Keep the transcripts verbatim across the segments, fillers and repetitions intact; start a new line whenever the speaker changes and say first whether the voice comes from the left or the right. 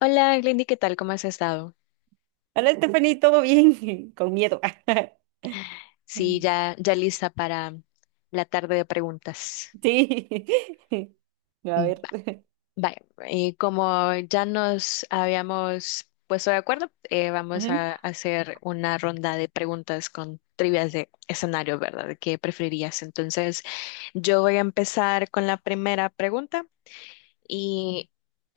left: Hola, Glendy, ¿qué tal? ¿Cómo has estado?
right: Hola, Stephanie, ¿todo bien? Con miedo.
left: Sí, ya, ya lista para la tarde de preguntas.
right: Sí. A
left: Mm,
right: ver.
left: va- Vaya, eh, como ya nos habíamos puesto de acuerdo, eh, vamos
right: Ujú.
left: a hacer una ronda de preguntas con trivias de escenario, ¿verdad? ¿De ¿Qué preferirías? Entonces, yo voy a empezar con la primera pregunta. Y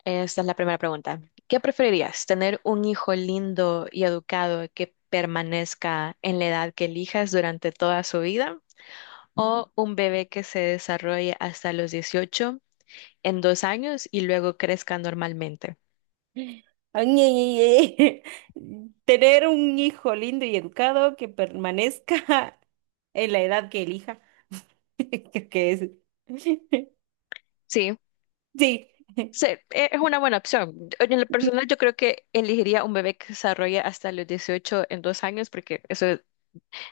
left: Esta es la primera pregunta. ¿Qué preferirías? ¿Tener un hijo lindo y educado que permanezca en la edad que elijas durante toda su vida? ¿O un bebé que se desarrolle hasta los dieciocho en dos años y luego crezca normalmente?
right: Ay, ay, ay, ay. Tener un hijo lindo y educado que permanezca en la edad que elija. Creo que es.
left: Sí,
right: Sí.
left: sí, e- es una buena opción. Yo- En lo
right: Mm,
left: personal, yo creo que elegiría un bebé que se desarrolle hasta los dieciocho en dos años porque eso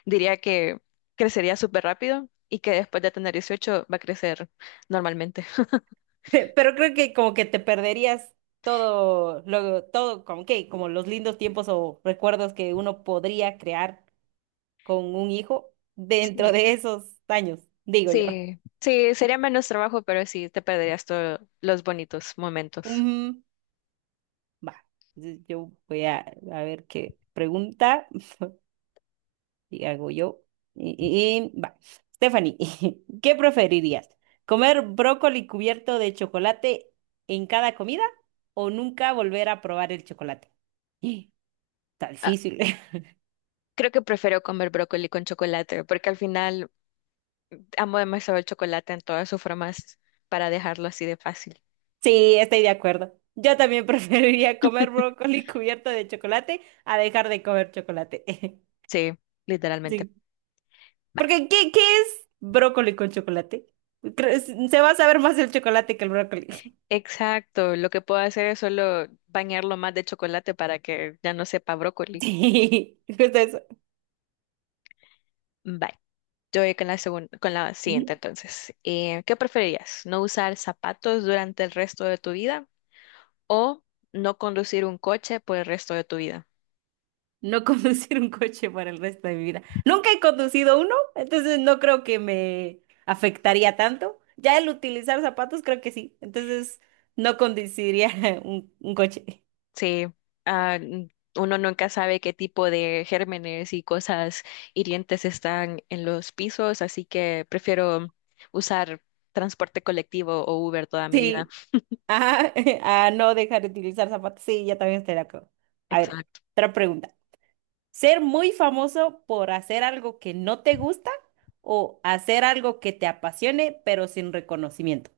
left: diría que crecería súper rápido y que después de tener dieciocho va a crecer normalmente.
right: Pe- Pero creo que como que te perderías todo, lo, todo, como que, como los lindos tiempos o recuerdos que uno podría crear con un hijo dentro
left: Sí,
right: de esos años, digo yo.
left: sí, sí, sería menos trabajo, pero sí, te perderías todos los bonitos momentos.
right: Ujú. Va, entonces yo voy a, a ver qué pregunta y hago yo. Y, y- y- va, Stephanie, ¿qué preferirías? ¿Comer brócoli cubierto de chocolate en cada comida o nunca volver a probar el chocolate? Está
left: Ah,
right: difícil.
left: creo que prefiero comer brócoli con chocolate, porque al final amo demasiado el chocolate en todas sus formas para dejarlo así de fácil.
right: Sí, estoy de acuerdo. Yo también preferiría comer brócoli cubierto de chocolate a dejar de comer chocolate.
left: Sí, literalmente.
right: Sí.
left: Ba-
right: Porque, ¿qué, ¿qué es brócoli con chocolate? Creo- Se va a saber más el chocolate que el brócoli.
left: Exacto, lo que puedo hacer es solo bañarlo más de chocolate para que ya no sepa brócoli.
right: Sí, justo eso.
left: Bye. Yo voy con la segunda, con la siguiente
right: Ujú.
left: entonces. Eh, ¿qué preferirías? ¿No usar zapatos durante el resto de tu vida o no conducir un coche por el resto de tu vida?
right: No conducir un coche para el resto de mi vida. Nunca he conducido uno, entonces no creo que me afectaría tanto. Ya el utilizar zapatos creo que sí, entonces no conduciría un, un coche.
left: Sí, ah, n- uno nunca sabe qué tipo de gérmenes y cosas hirientes están en los pisos, así que prefiero usar transporte colectivo o Uber toda mi vida.
right: Sí, ah, a no dejar de utilizar zapatos. Sí, ya también estoy de acuerdo. A ver, otra pregunta. ¿Ser muy famoso por hacer algo que no te gusta o hacer algo que te apasione pero sin reconocimiento?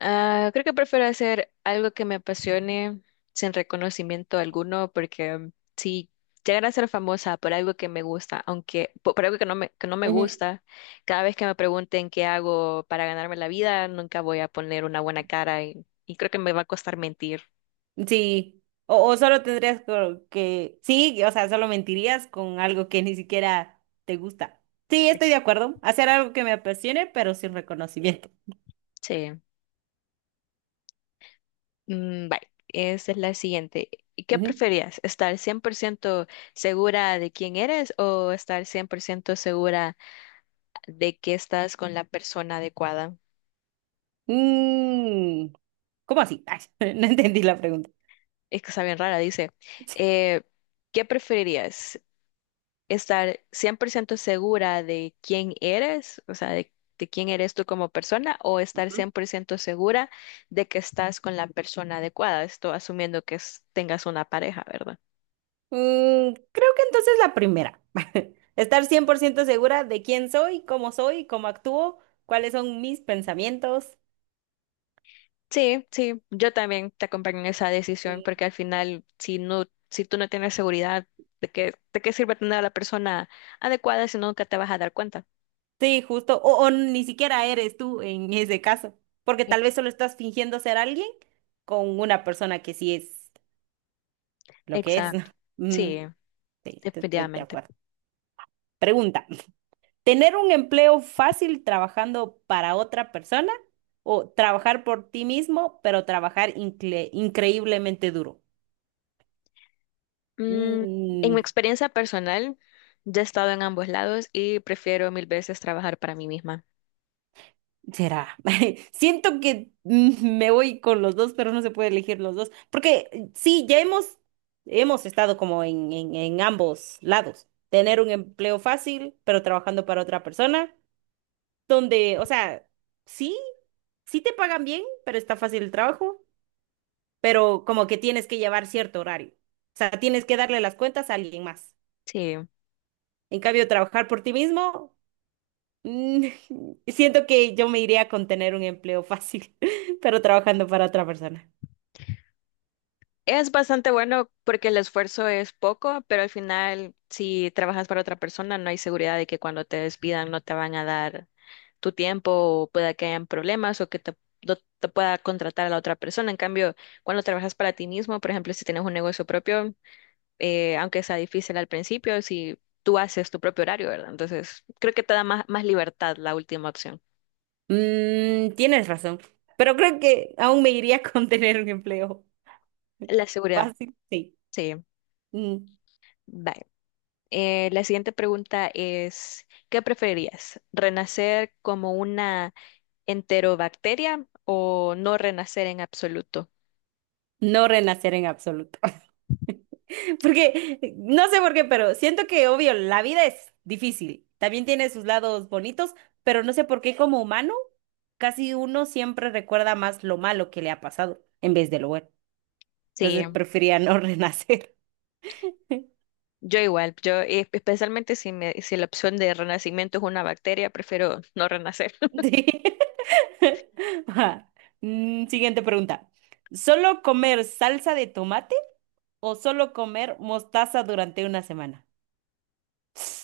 left: Ah, creo que prefiero hacer algo que me apasione sin reconocimiento alguno, porque mm, si llegara a ser famosa por algo que me gusta, aunque po- por algo que no me, que no me
right: Ujú.
left: gusta, cada vez que me pregunten qué hago para ganarme la vida, nunca voy a poner una buena cara y, y creo que me va a costar mentir.
right: Sí, o, o solo tendrías co- que, sí, o sea, solo mentirías con algo que ni siquiera te gusta. Sí, estoy de acuerdo. Hacer algo que me apasione pero sin reconocimiento.
left: Sí. Mm, bye. Esa es la siguiente. ¿Y ¿Qué
right: Ujú.
left: preferías? ¿Estar cien por ciento segura de quién eres o estar cien por ciento segura de que estás con la persona adecuada?
right: Mm, ¿cómo así? Ay, no entendí la pregunta.
left: Es que está bien rara, dice, eh, ¿qué preferirías? ¿Estar cien por ciento segura de quién eres, o sea, de, de quién eres tú como persona, o estar
right: Ujú.
left: cien por ciento segura de que estás con la persona adecuada? Esto asumiendo que es- tengas una pareja, ¿verdad?
right: Mm, creo que entonces la primera. Estar cien por ciento segura de quién soy, cómo soy, cómo actúo, cuáles son mis pensamientos.
left: Sí, sí, yo también te acompaño en esa decisión
right: Sí.
left: porque al final, si no, si tú no tienes seguridad, ¿de qué, de qué sirve tener a la persona adecuada si no, nunca te vas a dar cuenta?
right: Sí, justo. O, o ni siquiera eres tú en ese caso, porque
left: E-
right: tal vez solo estás fingiendo ser alguien con una persona que sí es lo que es. ¿No?
left: Exacto,
right: Mm,
left: sí,
right: sí, te- te- de
left: definitivamente.
right: acuerdo. Pregunta. ¿Tener un empleo fácil trabajando para otra persona o trabajar por ti mismo, pero trabajar incre- increíblemente duro?
left: Mm, en mi
right: Mm,
left: experiencia personal, ya he estado en ambos lados y prefiero mil veces trabajar para mí misma.
right: será. Siento que mm, me voy con los dos, pero no se puede elegir los dos. Porque eh, sí, ya hemos, hemos estado como en, en, en ambos lados. Tener un empleo fácil, pero trabajando para otra persona, donde, o sea, sí, sí te pagan bien, pero está fácil el trabajo, pero como que tienes que llevar cierto horario. O sea, tienes que darle las cuentas a alguien más.
left: Sí,
right: En cambio, trabajar por ti mismo. Mm. Siento que yo me iría con tener un empleo fácil, pero trabajando para otra persona.
left: es bastante bueno porque el esfuerzo es poco, pero al final, si trabajas para otra persona, no hay seguridad de que cuando te despidan no te van a dar tu tiempo o pueda que hayan problemas o que te, no te pueda contratar a la otra persona. En cambio, cuando trabajas para ti mismo, por ejemplo, si tienes un negocio propio, eh, aunque sea difícil al principio, si tú haces tu propio horario, ¿verdad? Entonces, creo que te da más, más libertad la última opción.
right: Mm, tienes razón, pero creo que aún me iría con tener un empleo
left: La seguridad,
right: fácil, sí.
left: sí.
right: Mm.
left: Vale. Eh, la siguiente pregunta es, ¿qué preferirías? ¿Renacer como una enterobacteria o no renacer en absoluto?
right: No renacer en absoluto. Porque, eh, no sé por qué, pero siento que, obvio, la vida es difícil. También tiene sus lados bonitos, pero no sé por qué como humano, casi uno siempre recuerda más lo malo que le ha pasado en vez de lo bueno.
left: Sí,
right: Entonces, prefería no renacer.
left: yo igual, yo eh, especialmente si, me- si la opción de renacimiento es una bacteria, prefiero no renacer.
right: Sí. Ajá. Mm. Siguiente pregunta. ¿Solo comer salsa de tomate o solo comer mostaza durante una semana?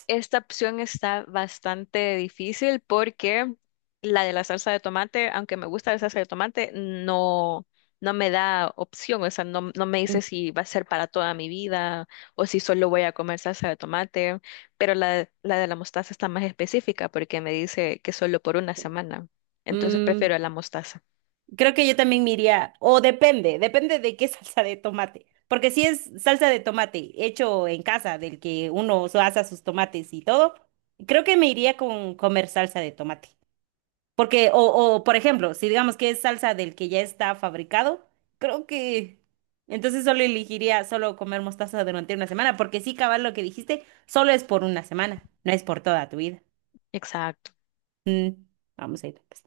left: Esta opción está bastante difícil porque la de la salsa de tomate, aunque me gusta la salsa de tomate, no, no me da opción, o sea, no, no me
right: Mm.
left: dice si va a ser para toda mi vida o si solo voy a comer salsa de tomate, pero la, la de la mostaza está más específica porque me dice que solo por una semana. Entonces
right: Mm,
left: prefiero la mostaza.
right: creo que yo también me iría, o depende, depende de qué salsa de tomate. Porque si es salsa de tomate hecho en casa, del que uno so- asa sus tomates y todo, creo que me iría con comer salsa de tomate. Porque, o, o por ejemplo, si digamos que es salsa del que ya está fabricado, creo que entonces solo elegiría solo comer mostaza durante una semana, porque sí, cabal, lo que dijiste, solo es por una semana, no es por toda tu vida.
left: Exacto.
right: Mm, vamos a ir, pues.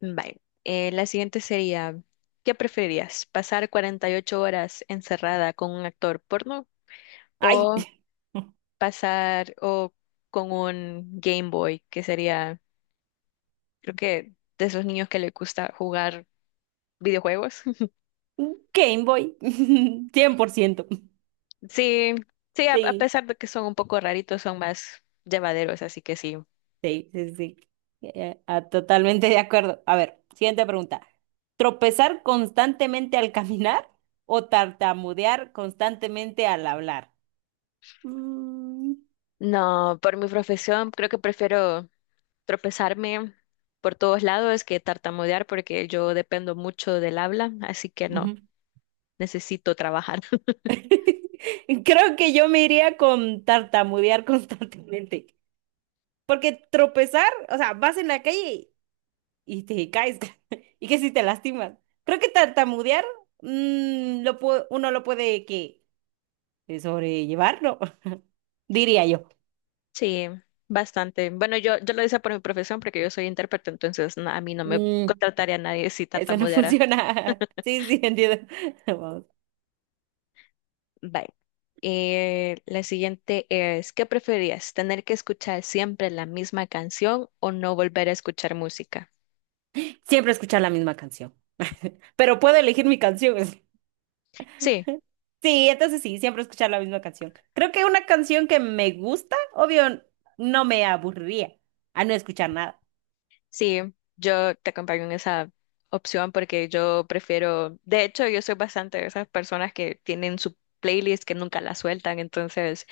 left: Vale. Eh, la siguiente sería, ¿qué preferirías? ¿Pasar cuarenta y ocho horas encerrada con un actor porno
right: Ay,
left: o pasar o con un Game Boy, que sería, creo que de esos niños que les gusta jugar videojuegos?
right: Game Boy, cien por ciento.
left: Sí, sí, a, a
right: Sí,
left: pesar de que son un poco raritos, son más llevaderos, así que sí.
right: sí, sí, sí. Eh, ah, totalmente de acuerdo. A ver, siguiente pregunta. ¿Tropezar constantemente al caminar o tartamudear constantemente al hablar? Mm.
left: No, por mi profesión creo que prefiero tropezarme por todos lados que tartamudear porque yo dependo mucho del habla, así que no,
right: Ujú.
left: necesito trabajar.
right: Creo que yo me iría con tartamudear constantemente. Porque tropezar, o sea, vas en la calle y te caes. Y que si te lastimas. Creo que tartamudear, mm, lo pu- uno lo puede que sobrellevar, ¿no? Diría yo.
left: Sí, bastante. Bueno, yo, yo lo hice por mi profesión porque yo soy intérprete, entonces na- a mí no me
right: Mm,
left: contrataría a nadie si
right: eso no
left: tartamudeara.
right: funciona. Sí, sí, entiendo. Vamos.
left: Bye. Eh, la siguiente es, ¿qué preferías? ¿Tener que escuchar siempre la misma canción o no volver a escuchar música?
right: Siempre escuchar la misma canción. Pero puedo elegir mi canción.
left: Sí,
right: Sí, entonces sí, siempre escuchar la misma canción. Creo que una canción que me gusta, obvio, no me aburriría a no escuchar nada.
left: sí, yo te acompaño en esa opción porque yo prefiero, de hecho, yo soy bastante de esas personas que tienen su playlist que nunca la sueltan, entonces,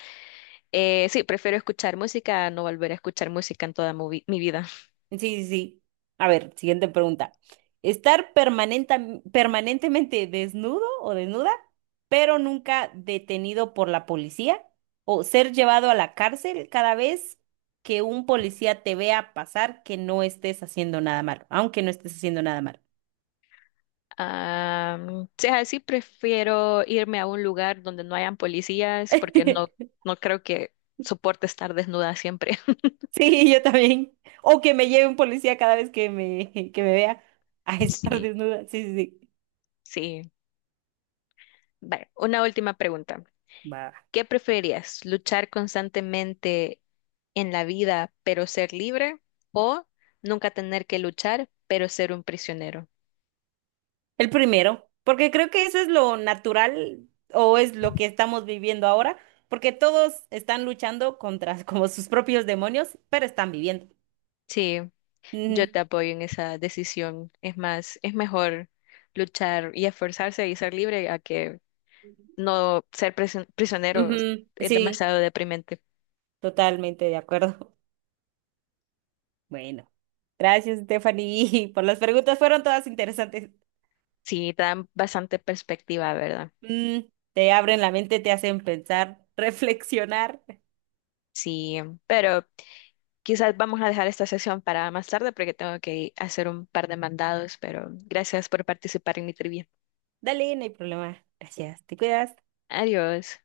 left: eh, sí, prefiero escuchar música a no volver a escuchar música en toda movi- mi vida.
right: Sí, sí, sí. A ver, siguiente pregunta. ¿Estar permanenta- permanentemente desnudo o desnuda, pero nunca detenido por la policía? ¿O ser llevado a la cárcel cada vez que un policía te vea pasar que no estés haciendo nada malo, aunque no estés haciendo nada malo?
left: Ah, si es así, prefiero irme a un lugar donde no hayan policías porque no, no creo que soporte estar desnuda siempre.
right: Sí, yo también. O que me lleve un policía cada vez que me, que me vea a estar
left: Sí,
right: desnuda. Sí, sí, sí.
left: sí. Vale, una última pregunta.
right: Va.
left: ¿Qué preferirías? ¿Luchar constantemente en la vida pero ser libre o nunca tener que luchar pero ser un prisionero?
right: El primero, porque creo que eso es lo natural o es lo que estamos viviendo ahora, porque todos están luchando contra como sus propios demonios, pero están viviendo.
left: Sí, yo
right: Ujú,
left: te apoyo en esa decisión. Es más, es mejor luchar y esforzarse y ser libre a que no ser presi- prisionero
right: ujú.
left: es
right: Sí,
left: demasiado deprimente.
right: totalmente de acuerdo. Bueno, gracias, Stephanie, por las preguntas, fueron todas interesantes.
left: Sí, te dan bastante perspectiva, ¿verdad?
right: Mm, te abren la mente, te hacen pensar, reflexionar.
left: Sí, pero quizás vamos a dejar esta sesión para más tarde porque tengo que hacer un par de mandados, pero gracias por participar en mi trivia.
right: Dale, no hay problema. Gracias. Te cuidas.
left: Adiós.